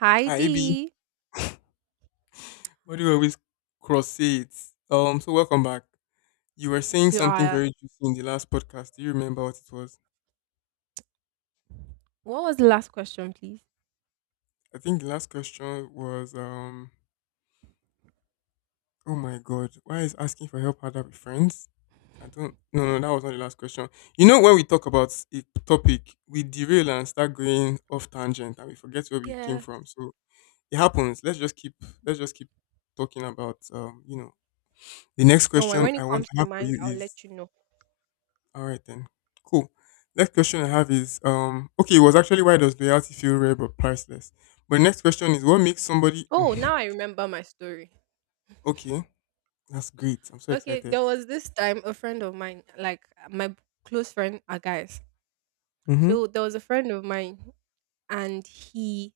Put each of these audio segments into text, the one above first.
Hi Hi, B. D What do you always cross it? So welcome back. You were saying to something our very juicy in the last podcast. Do you remember what it was? what was the last question, please? I think the last question was, oh my god, why is asking for help harder with friends? I don't. No, no, that was not the last question. You know, when we talk about a topic, we derail and start going off tangent, and we forget where we came Yeah. from. So it happens. Let's just keep. Let's just keep talking about. The next Don't worry. question When I it want comes to to have for mind, you I'll is let you know. all right then. Cool. Next question I have is okay, it was actually why does loyalty feel rare but priceless? But next question is what makes somebody Oh, now I remember my story. okay, that's great. I'm so Okay, excited. there was this time a friend of mine, like my close friend, are guys. Mhm. So there was a friend of mine, and he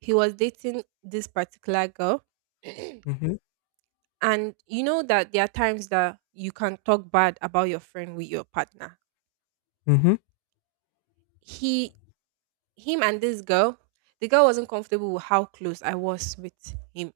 he was dating this particular girl, Mhm. and you know that there are times that you can talk bad about your friend with your partner. Mhm. He Him and this girl, the girl wasn't comfortable with how close I was with him.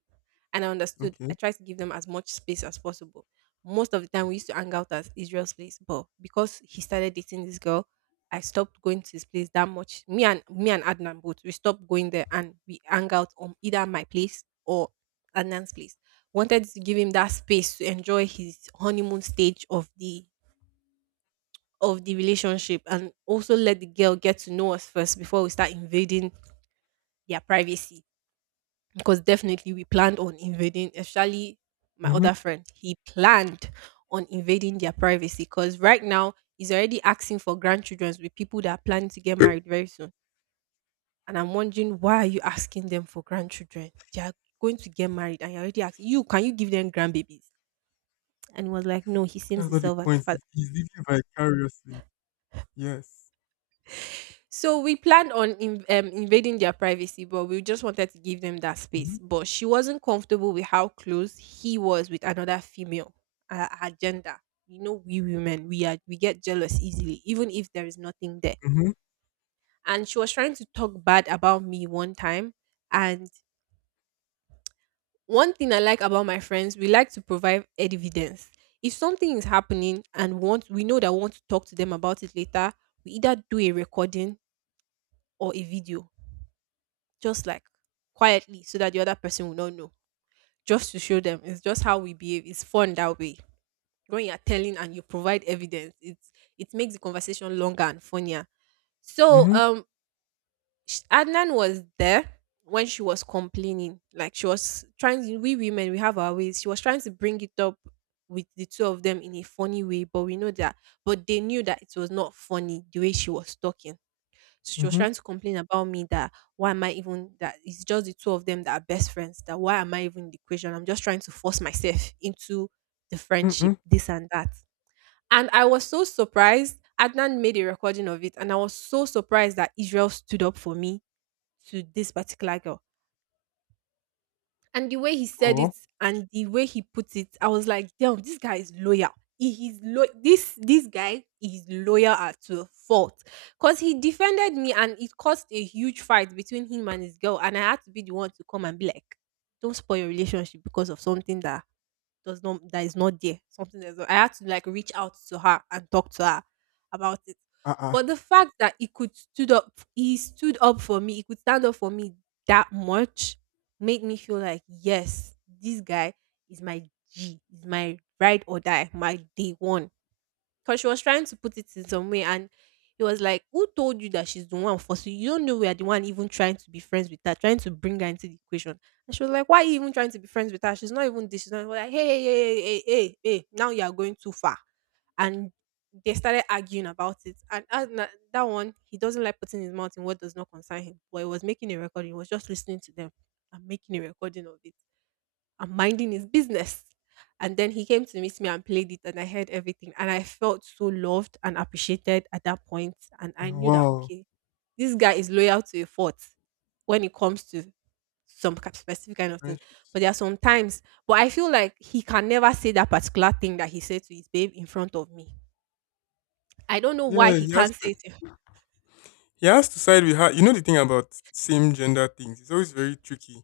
And I understood. I Okay. tried to give them as much space as possible. Most of the time, we used to hang out at Israel's place, but because he started dating this girl, I stopped going to his place that much. Me and Adnan both we stopped going there, and we hang out on either my place or Adnan's place. Wanted to give him that space to enjoy his honeymoon stage of the relationship, and also let the girl get to know us first before we start invading their privacy, because definitely we planned on invading, especially my Mhm. other friend, he planned on invading their privacy, because right now he's already asking for grandchildren with people that are planning to get married very soon. And I'm wondering, why are you asking them for grandchildren? They are going to get married and you're already asking, you can you give them grandbabies? And he was like no, he seems That's not the himself as the point. father. He's living vicariously. Yes. So we planned on invading their privacy, but we just wanted to give them that Mhm. space. But she wasn't comfortable with how close he was with another female, her gender. You know, we women, we get jealous easily, even if there is nothing there. Mhm. And she was trying to talk bad about me one time. And one thing I like about my friends, we like to provide evidence. If something is happening and want we know that we want to talk to them about it later, we either do a recording or a video, just like quietly, so that the other person will not know, just to show them. It's just how we behave, it's fun that way. When you're telling and you provide evidence, it's it makes the conversation longer and funnier. so Mhm. um Adnan was there when she was complaining. Like, she was trying to, we women we have our ways, she was trying to bring it up with the two of them in a funny way. But we know that but they knew that it was not funny the way she was talking. She was Mhm. trying to complain about me, that why am I even, that it's just the two of them that are best friends. That why am I even in the equation? I'm just trying to force myself into the friendship, Mhm. this and that. And I was so surprised. Adnan made a recording of it, and I was so surprised that Israel stood up for me to this particular girl. And the way he said Oh. it and the way he put it, I was like, damn, this guy is loyal. He is lo- this guy is loyal at to a fault. Because he defended me, and it caused a huge fight between him and his girl. And I had to be the one to come and be like, don't spoil your relationship because of something that does not that is not there. Something that's not, I had to like reach out to her and talk to her about it. Uh-uh. But the fact that he stood up for me, he could stand up for me that much, made me feel like, yes, this guy is my G, is my ride or die, my day one. Because she was trying to put it in some way, and it was like, who told you that she's the one, for so you don't know we are the one even trying to be friends with her, trying to bring her into the equation. And she was like, why are you even trying to be friends with her? She's not even this, she's not even like, hey, hey, hey, hey, hey, hey, hey, now you are going too far. And they started arguing about it. And as na- that one, he doesn't like putting his mouth in what does not concern him. But he was making a recording, he was just listening to them and making a recording of it. I'm Minding his business. And then he came to meet me and played it, and I heard everything. And I felt so loved and appreciated at that point. And I knew that, Wow. okay, this guy is loyal to a fault when it comes to some specific kind of thing. Friendships. But there are some times, but I feel like he can never say that particular thing that he said to his babe in front of me. I don't know why Yeah, he can't say it in. he has to side with her. You know the thing about same gender things. It's always very tricky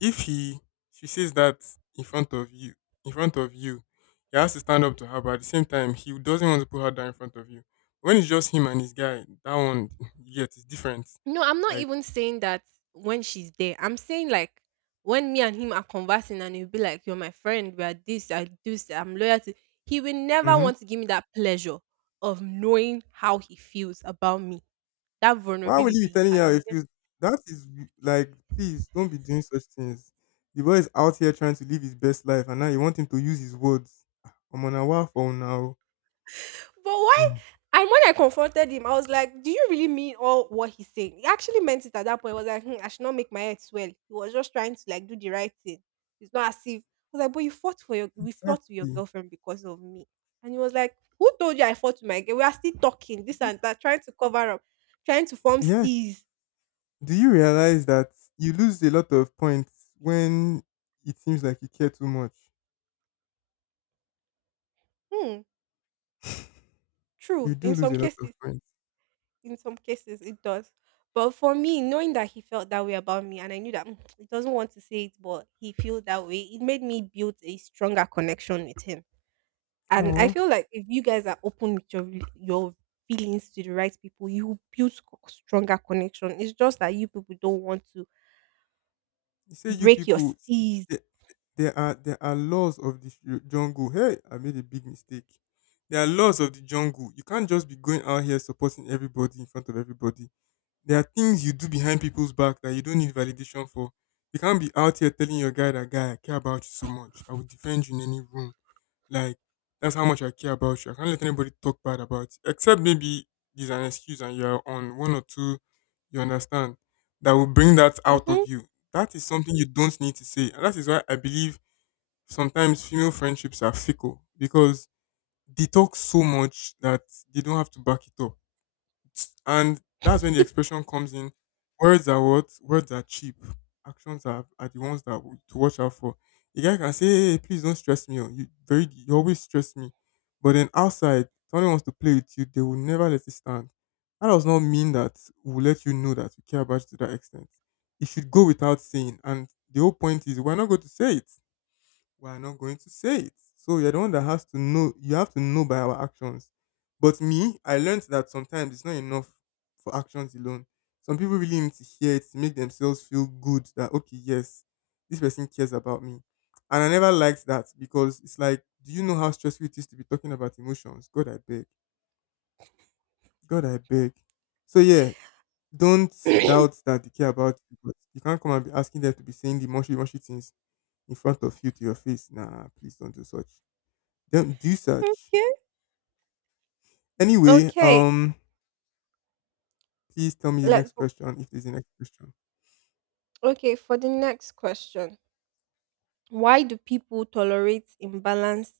if he she says that in front of you in front of you he has to stand up to her, but at the same time he doesn't want to put her down in front of you when it's just him and his guy. That one yet is different No, I'm not like. even saying that when she's there. I'm saying like when me and him are conversing, and he'll be like, you're my friend, we are this, I do this, I'm loyal to. He will never Mm-hmm. want to give me that pleasure of knowing how he feels about me. That Why will you be vulnerability you telling her can. if you that is like please don't be doing such things. The boy is out here trying to live his best life and now you want him to use his words. I'm on a waffle now. But why? Mm. And when I confronted him, I was like, "Do you really mean all what he's saying?" He actually meant it at that point. I was like, hmm, "I should not make my head swell." He was just trying to like do the right thing. It's not as if I was like, "But you fought for your, we fought with your Exactly. girlfriend because of me," and he was like, "Who told you I fought with my girl? We are still talking I this think and that, trying to cover up, trying to form yeah, stees." do you realize that you lose a lot of points when it seems like you care too much? Hmm, You true do in lose some a lot of cases. points. In some cases, it does. But for me, knowing that he felt that way about me, and I knew that he doesn't want to say it, but he feels that way, it made me build a stronger connection with him. And I Oh, feel like if you guys are open with your feelings to the right people, you will build stronger connection. It's just that you people don't want to you say you break your people, see, seas. there, there are laws of the jungle. Hey, I made a big mistake. There are laws of the jungle. You can't just be going out here supporting everybody in front of everybody. There are things you do behind people's back that you don't need validation for. You can't be out here telling your guy that guy, I care about you so much. I will defend you in any room. Like that's how much I care about you. I can't let anybody talk bad about you. Except maybe there's an excuse and you're on one or two, you understand, that will bring that out of hmm you. That is something you don't need to say. And that is why I believe sometimes female friendships are fickle because they talk so much that they don't have to back it up, and that's when the expression comes in. Words are what? Words are cheap. Actions are the ones that to watch out for. A guy can say, hey, please don't stress me. Oh, you very you always stress me. But then outside, someone wants to play with you, they will never let it stand. That does not mean that we'll let you know that we care about you to that extent. It should go without saying. And the whole point is we're not going to say it. We are not going to say it. So you're the one that has to know. You have to know by our actions. But me, I learned that sometimes it's not enough for actions alone. Some people really need to hear it to make themselves feel good that okay, yes, this person cares about me. And I never liked that because it's like, do you know how stressful it is to be talking about emotions? God, I beg. God, I beg. So yeah, don't doubt that they care about you, but you can't come and be asking them to be saying the mushy mushy things in front of you to your face. Nah, please don't do such. Don't do such. okay. Anyway, Okay. Please tell me the Let's. next question if there's a next question. Okay. For the next question, why do people tolerate imbalance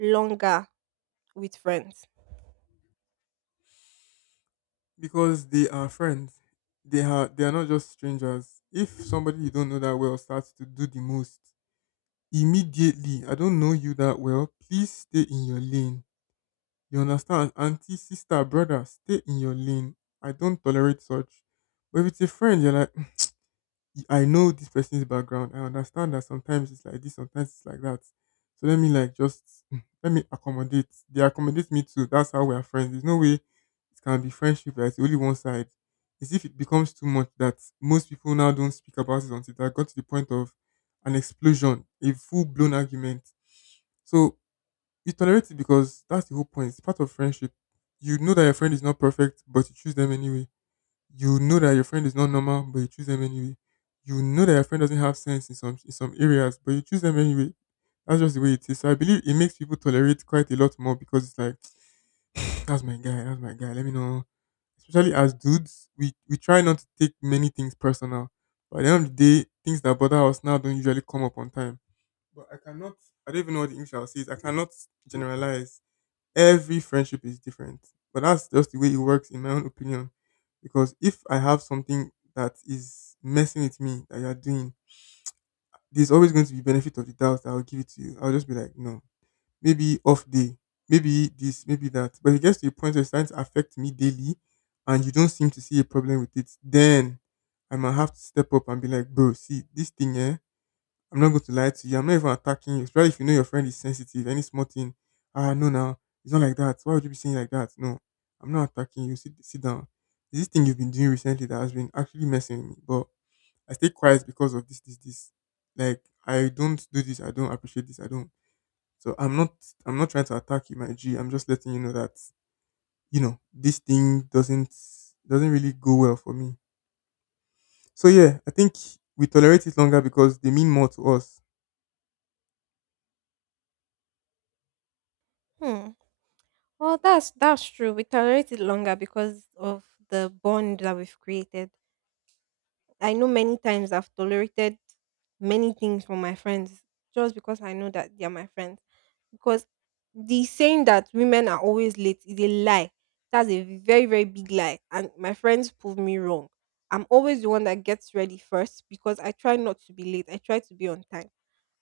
longer with friends? Because they are friends. They are not just strangers. If somebody you don't know that well starts to do the most immediately, I don't know you that well. Please stay in your lane. You understand? Auntie, sister, brother, stay in your lane. I don't tolerate such. But if it's a friend, you're like, I know this person's background. I understand that sometimes it's like this, sometimes it's like that. So let me like just let me accommodate. They accommodate me too. That's how we are friends. There's no way it can be friendship that's only one side. It's if it becomes too much that most people now don't speak about it until that got to the point of an explosion, a full blown argument. So you tolerate it because that's the whole point. It's part of friendship. You know that your friend is not perfect, but you choose them anyway. You know that your friend is not normal, but you choose them anyway. You know that your friend doesn't have sense in some areas, but you choose them anyway. That's just the way it is. So I believe it makes people tolerate quite a lot more because it's like, that's my guy, that's my guy. Let me know. Especially as dudes, we try not to take many things personal. But at the end of the day, things that bother us now don't usually come up on time. But I cannot. I don't even know what the English I'll say is. I cannot generalize. Every friendship is different, but that's just the way it works, in my own opinion. Because if I have something that is messing with me that you're doing, there's always going to be benefit of the doubt that I'll give it to you. I'll just be like, no, maybe off day, maybe this, maybe that. But if it gets to a point where it's starting to affect me daily and you don't seem to see a problem with it, then I might have to step up and be like, bro, see, this thing, yeah, I'm not going to lie to you. I'm not even attacking you, especially if you know your friend is sensitive. Any small thing, ah, no, now it's not like that. Why would you be saying like that? No, I'm not attacking you. Sit, sit down. It's this thing you've been doing recently that has been actually messing with me, but I stay quiet because of this, this, this. Like I don't do this. I don't appreciate this. I don't. So I'm not. I'm not trying to attack you, my G. I'm just letting you know that you know this thing doesn't really go well for me. So yeah, I think we tolerate it longer because they mean more to us. Hmm. Well, that's true. We tolerate it longer because of the bond that we've created. I know many times I've tolerated many things from my friends just because I know that they're my friends. Because the saying that women are always late is a lie. That's a very, very big lie. And my friends prove me wrong. I'm always the one that gets ready first because I try not to be late. I try to be on time.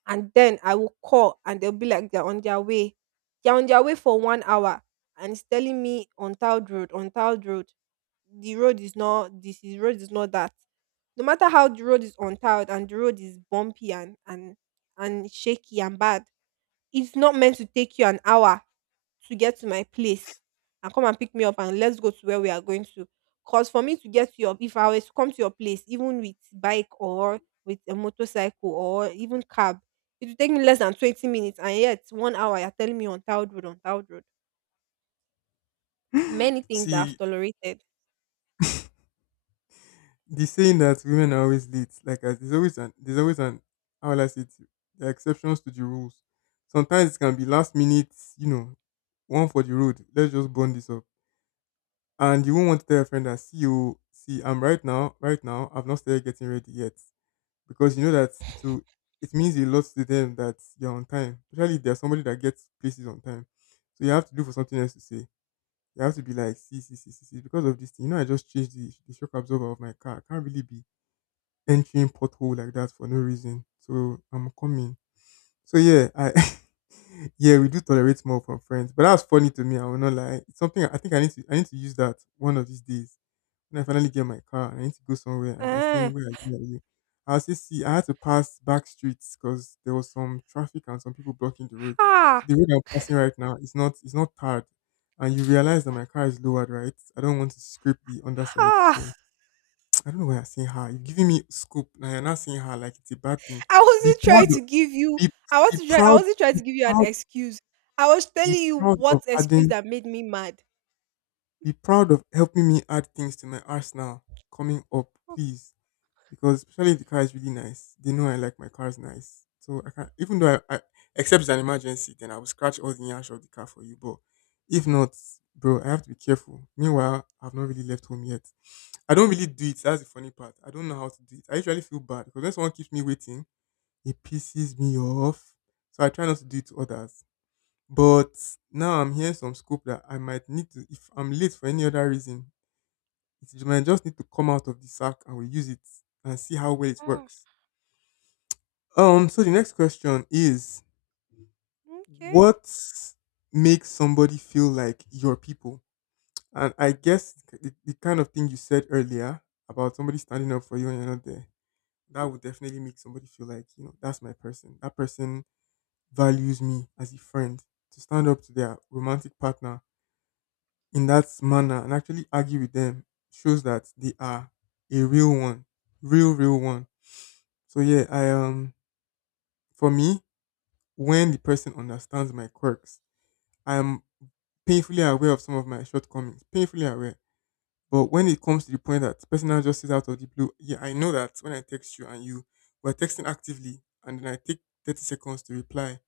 And then I will call and they'll be like they're on their way. They're on their way for 1 hour, and it's telling me on Towed Road, on Towed Road. The road is not, this is road is not that. No matter how the road is untiled and the road is bumpy and and shaky and bad, it's not meant to take you an hour to get to my place and come and pick me up and let's go to where we are going to. Because for me to get to your, if I was to come to your place even with bike or with a motorcycle or even cab, it will take me less than 20 minutes. And yet 1 hour you're telling me untiled road, untiled road. Many things that I've See, tolerated. the saying that women are always late, like as there's always an how will I say it? There are exceptions to the rules. Sometimes it can be last minute, you know, one for the road. Let's just burn this up. And you won't want to tell your friend that see you see I'm right now, right now, I've not started getting ready yet. Because you know that it will it means a lot to them that you're on time. Especially if there's somebody that gets places on time. So you have to do for something else to say. You have to be like, see, see, see, see, see, because of this thing. You know, I just changed the shock absorber of my car. I can't really be entering pothole like that for no reason. So I'm coming. So yeah, I yeah, we do tolerate more from friends. But that's funny to me, I will not lie. It's something I think I need to use that one of these days. When I finally get my car and I need to go somewhere and they're Ah, saying where are you? Where are you? I'll say see I had to pass back streets because there was some traffic and some people blocking the road. ha, So the road I'm passing right now is not tarred. And you realize that my car is lowered, right? I don't want to scrape the underside. ha. So I don't know why you're saying her. You're giving me scoop. Now you're not saying her like it's a bad thing. I Be wasn't trying proud. To give you Be be I proud. wasn't trying Be to give you an proud. excuse. I was Be telling you proud of what excuse adding. that made me mad. Be proud of helping me add things to my arsenal coming up, "Oh, please. Because especially if the car is really nice, they know I like my cars nice. So I can even though I except it's an emergency, then I will scratch all the ash of the car for you. But if not, bro, I have to be careful. Meanwhile, I've not really left home yet. I don't really do it. That's the funny part. I don't know how to do it. I usually feel bad because when someone keeps me waiting, it pisses me off. So I try not to do it to others. But now I'm hearing some scope that I might need to, if I'm late for any other reason, it might just need to come out of the sack and we use it and see how well it ah, works. So the next question is okay. what makes somebody feel like your people? And I guess the kind of thing you said earlier about somebody standing up for you and you're not there, that would definitely make somebody feel like, you know, that's my person. That person values me as a friend to stand up to their romantic partner in that manner and actually argue with them shows that they are a real one, real one. So yeah, I for me when the person understands my quirks, I am painfully aware of some of my shortcomings, painfully aware. But when it comes to the point that the person now just says out of the blue, yeah, I know that when I text you and you were texting actively and then I take 30 seconds to reply,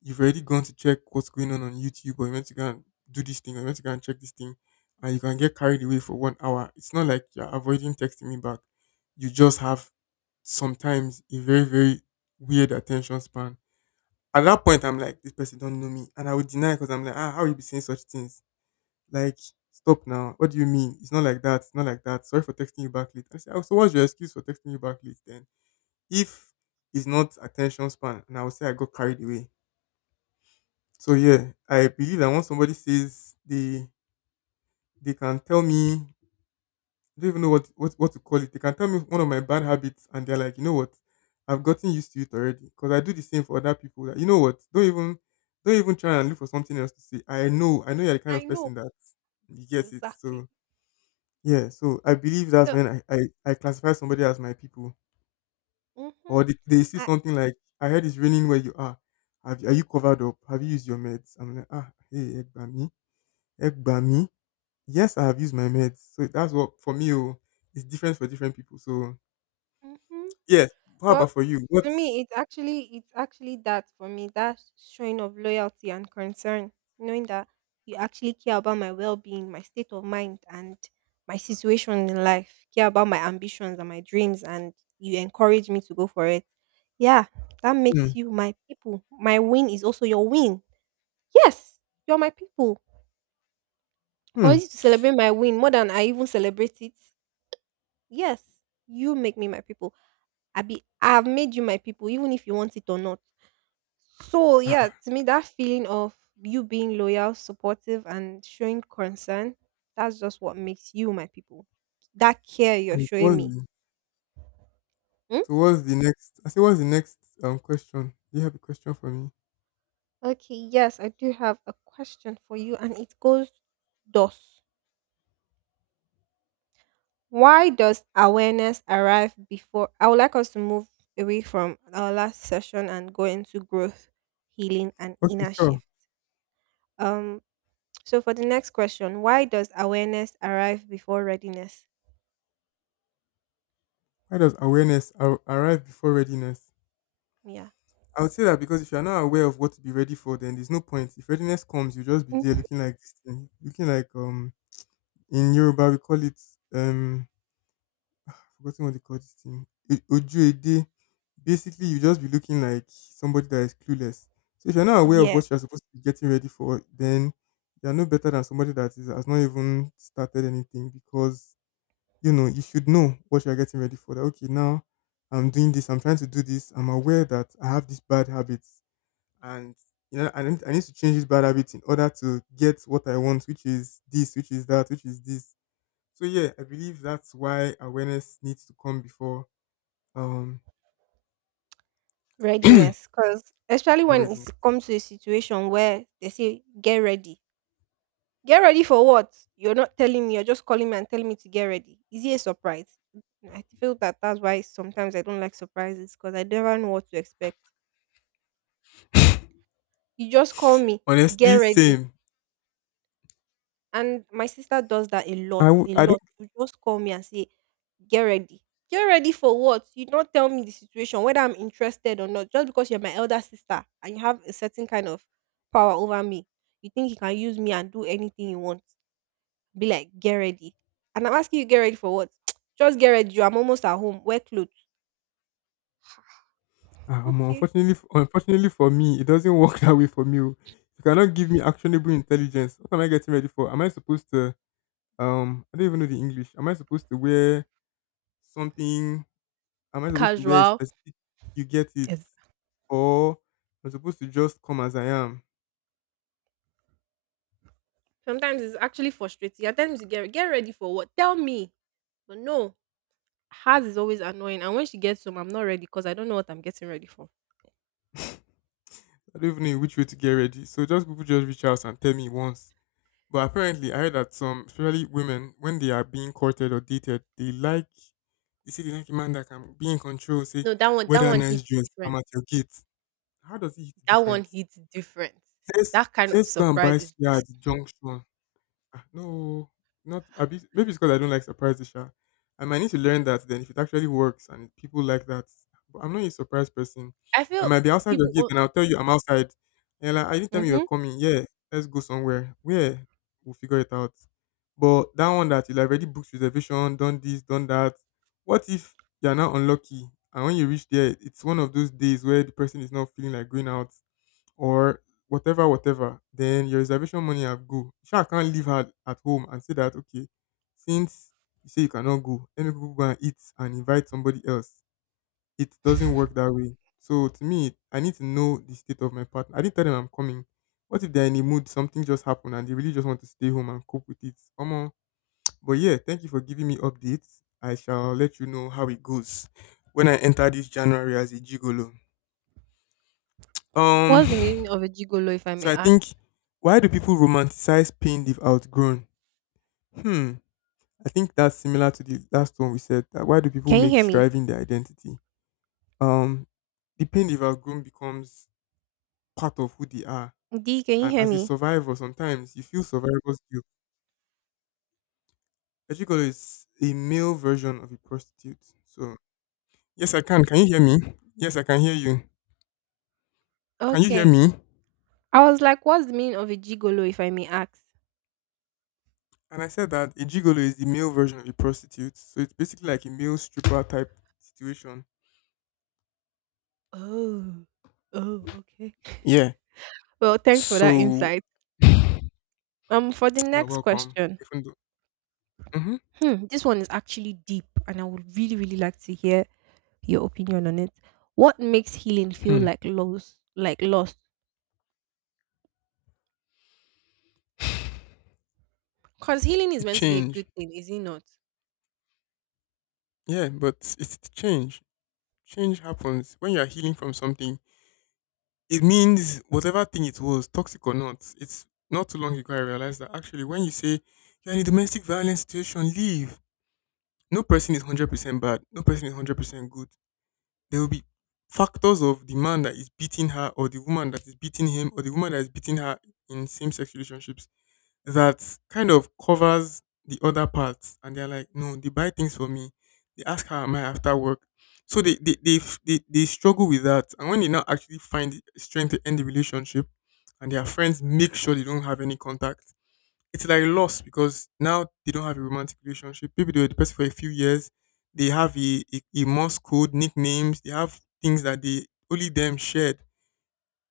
you've already gone to check what's going on YouTube, or you meant to go and do this thing, or you meant to go and check this thing, and you can get carried away for 1 hour. It's not like you're avoiding texting me back. You just have sometimes a very, very weird attention span. At that point, I'm like, this person don't know me, and I would deny because I'm like, ah, how you be saying such things? Like, stop now. What do you mean? It's not like that. It's not like that. Sorry for texting you back late. I say, oh, so what's your excuse for texting you back late then? If it's not attention span, and I would say I got carried away. So yeah, I believe that once somebody says they can tell me, I don't even know what, what to call it. They can tell me one of my bad habits and they're like, you know what, I've gotten used to it already. Because I do the same for other people. That, you know what? Don't even try and look for something else to say. I know you're the kind I of person know. that you get it. Exactly. So yeah, so I believe that's So when I classify somebody as my people. mm-hmm. Or they see I something like, I heard it's raining where you are. Are you covered up? Have you used your meds? I'm like, ah, hey, Egbami, Egbami. Yes, I have used my meds. So that's what for me. Oh, it's different for different people. So mm-hmm. yes, how about for you? To What's me, it's actually that for me. That showing of loyalty and concern, knowing that you actually care about my well-being, my state of mind, and my situation in life. Care about my ambitions and my dreams, and you encourage me to go for it. Yeah, that hmm, makes you my people. My win is also your win. Yes, you're my people. For hmm. you to celebrate my win more than I even celebrate it. Yes, you make me my people. I've made you my people, even if you want it or not. So Ah, yeah, ah. to me that feeling of you being loyal, supportive and showing concern, that's just what makes you my people. That care you're And showing what's me. the, Hmm? so what's the next, I say what's the next question? Do you have a question for me? Okay, yes, I do have a question for you and it goes thus. Why does awareness arrive before— I would like us to move away from our last session and go into growth, healing and Okay, inner sure. shift. Um so for the next question, why does awareness arrive before readiness? Why does arrive before readiness? Yeah. I would say that because if you're not aware of what to be ready for, then there's no point. If readiness comes, you'll just be there Mm. looking like this thing, looking like in Yoruba we call it um forgotten what they call this thing. Ojuede. Basically, you just be looking like somebody that is clueless. So if you're not aware of Yeah. what you're supposed to be getting ready for, then you're no better than somebody that is has not even started anything, because you know you should know what you're getting ready for. That okay, now I'm doing this. I'm trying to do this. I'm aware that I have these bad habits, and you know I need to change these bad habits in order to get what I want, which is this, which is that, which is this. So yeah, I believe that's why awareness needs to come before um, Readiness, because especially when already. it comes to a situation where they say get ready for what? You're not telling me. You're just calling me and telling me to get ready. Is it a surprise? I feel that that's why sometimes I don't like surprises because I never know what to expect. You just call me, get Honestly, ready, same. and my sister does that a I, lot, w- a I don't. lot. You just call me and say get ready. Get ready for what? You don't tell me the situation, whether I'm interested or not. Just because you're my elder sister and you have a certain kind of power over me, you think you can use me and do anything you want. Be like, get ready. And I'm asking you, get ready for what? Just get ready. I'm almost at home. Wear clothes. Okay. Unfortunately for me, it doesn't work that way for me. Oh. You cannot give me actionable intelligence. What am I getting ready for? Am I supposed to? I don't even know the English. Am I supposed to wear something? Am I supposed to wear a Casual. specific? You get it, Yes. or I'm supposed to just come as I am. Sometimes it's actually frustrating. At times you get ready for what? Tell me. But no, hers is always annoying. And when she gets home, I'm not ready because I don't know what I'm getting ready for. I don't even know in which way to get ready. So just people just reach out and tell me once. But apparently, I heard that some, especially women, when they are being courted or dated, they like, they say they like a man that can be in control, say, No, that one that weather one nice hits dress, I'm different. at your gate. How does it hit That one different? hits different. let's That kind of let's go and buy surprise is suya just— at the junction. Ah, no, not a bit. Maybe it's because I don't like surprises, Sha. I might need to learn that then if it actually works and people like that. But I'm not a surprise person. I I feel might be outside your people gate o. and I'll tell you I'm outside. And you're like, I didn't tell me you were Mhm. coming. Yeah, let's go somewhere. Where? We'll figure it out. But that one that you have already booked reservation, done this, done that. What if you're now unlucky and when you reach there, it's one of those days where the person is not feeling like going out or whatever, whatever, then your reservation money have go. Sure, I can't leave her at home and say that okay, since you say you cannot go, let me go and eat and invite somebody else. It doesn't work that way. So to me, I need to know the state of my partner. I didn't tell them I'm coming. What if they're in a mood, something just happened and they really just want to stay home and cope with it? Omo. But yeah, thank you for giving me updates. I shall let you know how it goes when I enter this January as a gigolo. Um What's the meaning of a gigolo if I So may I ask? think, why do people romanticize pain they've outgrown? Hmm. I think that's similar to the last one we said. That why do people Can you make hear me? striving their identity? Um, the pain they've outgrown becomes part of who they are. D, can you And hear as a me? survivor, sometimes you feel survivor's guilt. Ejikolo is a male version of a prostitute. So yes, I can. Can you hear me? Yes, I can hear you. Can you hear Okay. me? I was like, what's the meaning of a gigolo if I may ask? And I said that a gigolo is the male version of a prostitute. So it's basically like a male stripper type situation. Oh. Oh, okay. Yeah, Well, thanks for that so insight. For the you're next welcome. question, Even though hmm, hmm, this one is actually deep, and I would really, really like to hear your opinion on it. What makes healing feel hmm, like loss, like loss? Because healing is it meant to be a change, good thing, is it not? yeah, but it's the change. Change happens when you are healing from something. It means whatever thing it was, toxic or not. It's not too long ago I realized that actually, when you say you're in a domestic violence situation, leave. No person is 100% bad. No person is 100% good. There will be factors of the man that is beating her, or the woman that is beating him, or the woman that is beating her in same-sex relationships that kind of covers the other parts, and they're like, no, they buy things for me, they ask how am I after work. So they f- they struggle with that, and when they now actually find the strength to end the relationship and their friends make sure they don't have any contact, it's like a loss because now they don't have a romantic relationship. Maybe they were the person for a few years, they have a morse code, nicknames, they have things that they only them shared.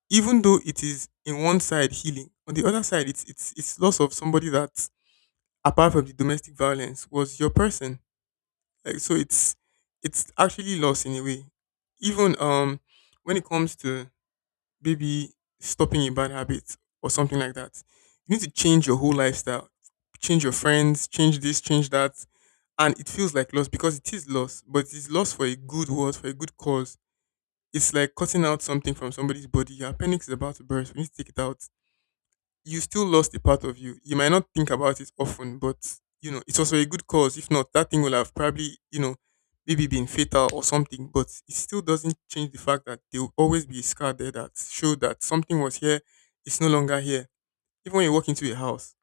Even though it is in one side healing, on the other side it's loss of somebody that, apart from the domestic violence, was your person. Like, so it's actually loss in a way. Even when it comes to maybe stopping a bad habit or something like that, you need to change your whole lifestyle. Change your friends, change this, change that. And it feels like loss because it is loss, but it's loss for a good word, for a good cause. It's like cutting out something from somebody's body. Your appendix is about to burst. We need to take it out, you still lost a part of you. You might not think about it often, but you know, it was for a good cause. If not, that thing will have probably, you know, maybe been fatal or something. But it still doesn't change the fact that there will always be a scar there that showed that something was here, it's no longer here. Even when you walk into a house,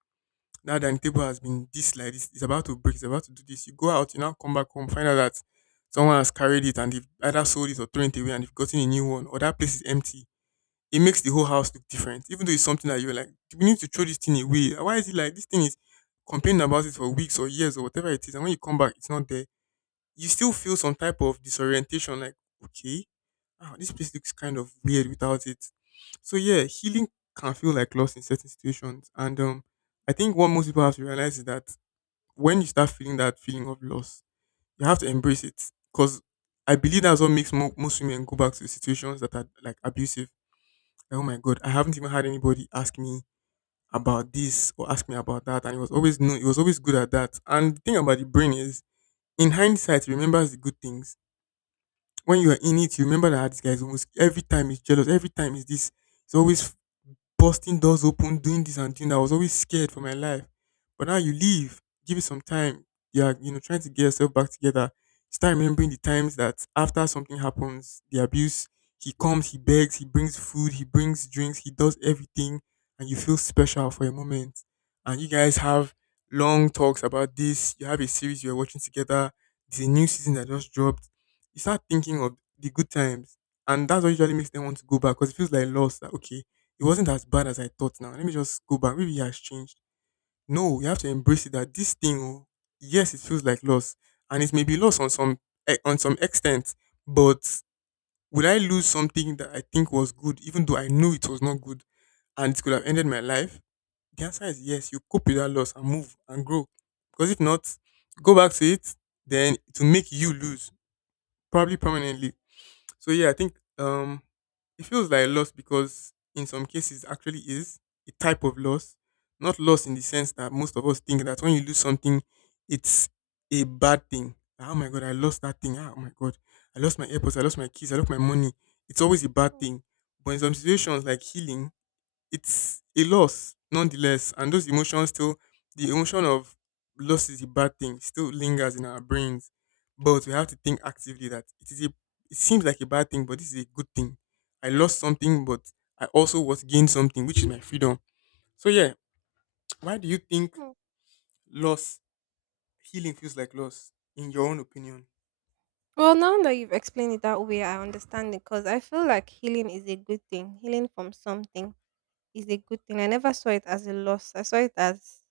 that the table has been this like this, it's about to break, it's about to do this. You go out, you now come back home, find out that someone has carried it and they've either sold it or thrown it away and they've gotten a new one, or that place is empty. It makes the whole house look different. Even though it's something that you're like, we need to throw this thing away. Why is it like this thing is complaining about it for weeks or years or whatever it is, and when you come back, it's not there. You still feel some type of disorientation, like, okay, ah, this place looks kind of weird without it. So yeah, healing can feel like loss in certain situations. And I think what most people have to realize is that when you start feeling that feeling of loss, you have to embrace it. Because I believe that's what makes most women go back to situations that are like abusive. Oh my god, I haven't even had anybody ask me about this or ask me about that, and it was always no, it was always good at that. And the thing about the brain is, in hindsight, it remembers the good things. When you are in it, you remember that this guy is almost every time he's jealous, every time is this. He's always busting doors open, doing this and doing that. I was always scared for my life. But now you leave, give it some time. You're, you know, trying to get yourself back together. Start remembering the times that after something happens, the abuse, he comes, he begs, he brings food, he brings drinks, he does everything, and you feel special for a moment. And you guys have long talks about this. You have a series you're watching together. There's a new season that just dropped. You start thinking of the good times. And that's what usually makes them want to go back because it feels like loss. That, okay, it wasn't as bad as I thought now. Let me just go back. Maybe it has changed. No, you have to embrace it that this thing, oh, yes, it feels like loss. And it may be lost on some on some extent. But will I lose something that I think was good, even though I knew it was not good and it could have ended my life? The answer is yes, you cope with that loss and move and grow. Because if not, go back to it, then it will make you lose, probably permanently. So yeah, I think it feels like loss because in some cases actually is a type of loss. Not loss in the sense that most of us think that when you lose something, it's a bad thing. Like, oh my god, I lost that thing. Ah, oh my god, I lost my AirPods, I lost my keys, I lost my money. It's always a bad thing. But in some situations like healing, it's a loss nonetheless and those emotions still, the emotion of loss is a bad thing still lingers in our brains, but we have to think actively that it is a, it seems like a bad thing but this is a good thing. I lost something but I also was gained something which is my freedom. So yeah, why do you think Hmm. loss, healing feels like loss in your own opinion? Well, now that you've explained it that way, I understand it because I feel like healing is a good thing. Healing from something is a good thing. I never saw it as a loss, I saw it as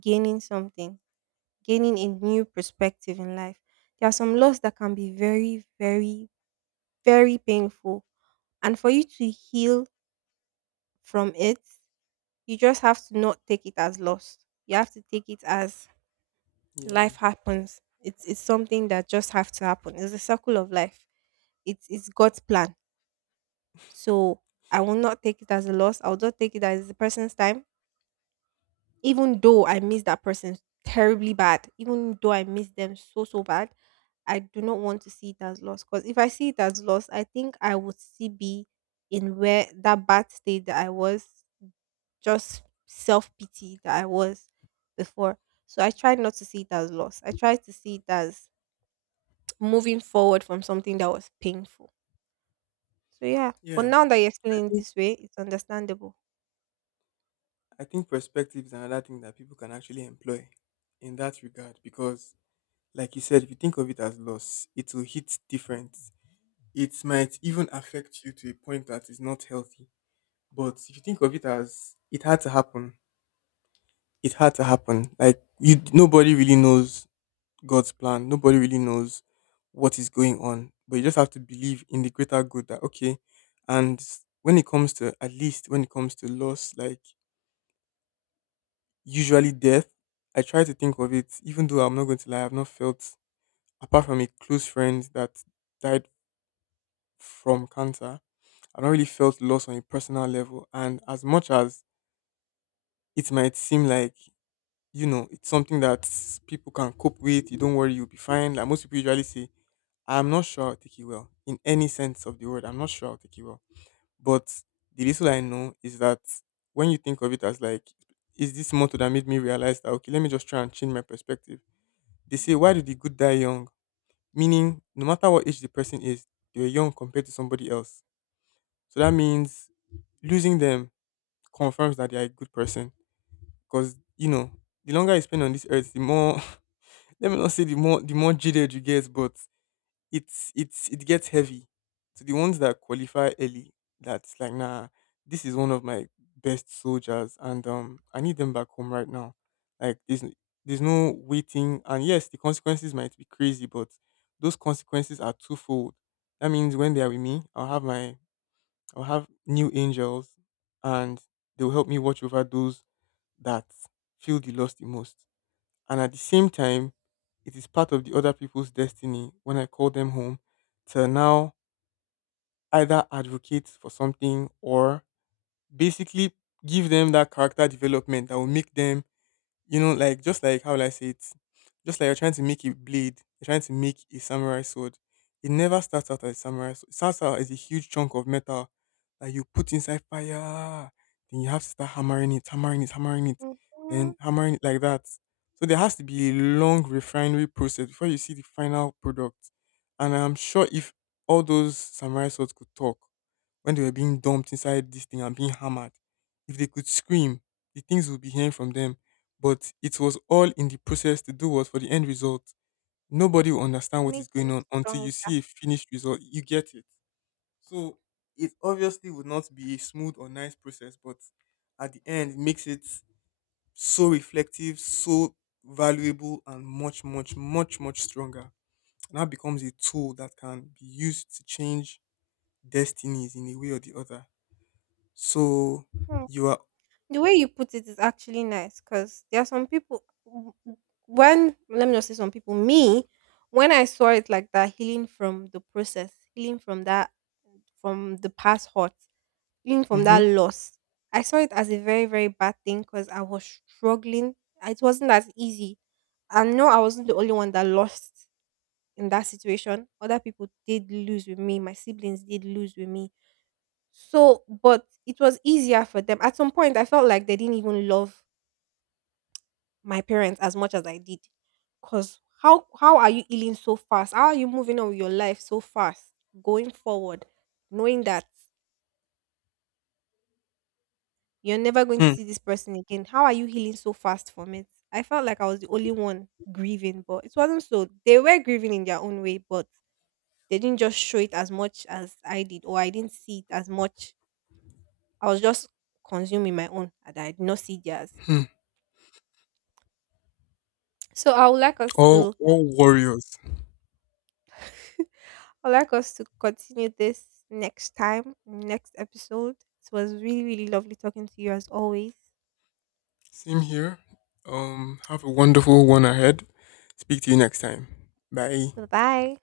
gaining something, gaining a new perspective in life. There are some loss that can be very, very, very painful. And for you to heal from it, you just have to not take it as loss. You have to take it as Yeah, life happens. It's something that just have to happen. It's a circle of life. It's God's plan. So I will not take it as a loss. I will not take it as the person's time. Even though I miss that person terribly bad, even though I miss them so so bad, I do not want to see it as loss. Because if I see it as loss, I think I would see be in where that bad state that I was, just self pity that I was before. So I tried not to see it as loss. I tried to see it as moving forward from something that was painful. So yeah, but yeah, now that you i explain it think this way, it's understandable. I think perspective is another thing that people can actually employ in that regard because, like you said, if you think of it as loss, it will hit different. It might even affect you to a point that is not healthy. But if you think of it as it had to happen, it had to happen. Like you, nobody really knows God's plan. Nobody really knows what is going on. But you just have to believe in the greater good that okay. And when it comes to, at least when it comes to loss, like usually death, I try to think of it. Even though I'm not going to lie, I've not felt, apart from a close friend that died from cancer, I've not really felt loss on a personal level. And as much as it might seem like, you know, it's something that people can cope with, you don't worry, you'll be fine. Like most people usually say, I'm not sure I'll take it well in any sense of the word. I'm not sure I'll take it well. But the little I know is that when you think of it as like, is this motto that made me realize that, okay, let me just try and change my perspective. They say, why do the good die young? Meaning, no matter what age the person is, they were young compared to somebody else. So that means losing them confirms that they are a good person. Because, the longer you spend on this earth, the more, let me not say the more, the more jaded you get, but it's it gets heavy. So the ones that qualify early, that's like, nah, this is one of my best soldiers and I need them back home right now. Like there's n- there's no waiting and yes, the consequences might be crazy, but those consequences are twofold. That means when they are with me, I'll have new angels and they'll help me watch over those that feel the loss the most. And at the same time, it is part of the other people's destiny when I call them home to now either advocate for something or basically give them that character development that will make them, like just like, how will I say it? Just like you're trying to make a blade, you're trying to make a samurai sword. It never starts out as a samurai sword. It starts out as a huge chunk of metal that you put inside fire. Then you have to start hammering it, hammering it, hammering it, Hmm. then hammering it like that. So there has to be a long refinery process before you see the final product. And I'm sure if all those samurai swords could talk when they were being dumped inside this thing and being hammered, if they could scream, the things we'll be hearing from them, but it was all in the process to do what for the end result. Nobody will understand what is Make going them on until you stronger. see a finished result. You get it. So it obviously would not be a smooth or nice process, but at the end, it makes it so reflective, so valuable, and much, much, much, much stronger. And that becomes a tool that can be used to change destinies in a way or the other. So Hmm. you are, The way you put it is actually nice because there are some people. When let me not say some people, me, when I saw it like that, healing from the process, healing from that, from the past hurt. Healing from mm-hmm, that loss. I saw it as a very, very bad thing because I was struggling. It wasn't as easy. And no, I wasn't the only one that lost in that situation. Other people did lose with me. My siblings did lose with me. So, but it was easier for them. At some point, I felt like they didn't even love my parents as much as I did. Because how are you healing so fast? How are you moving on with your life so fast, going forward, knowing that you're never going to hmm, see this person again? How are you healing so fast from it? I felt like I was the only one grieving, but it wasn't so. They were grieving in their own way, but they didn't just show it as much as I did, or I didn't see it as much. I was just consuming my own, and I did not see theirs. hmm, So I would like us all to— all warriors. I would like us to continue this next time, next episode. It was really, really lovely talking to you as always. Same here. Have a wonderful one ahead. Speak to you next time. Bye. Bye bye.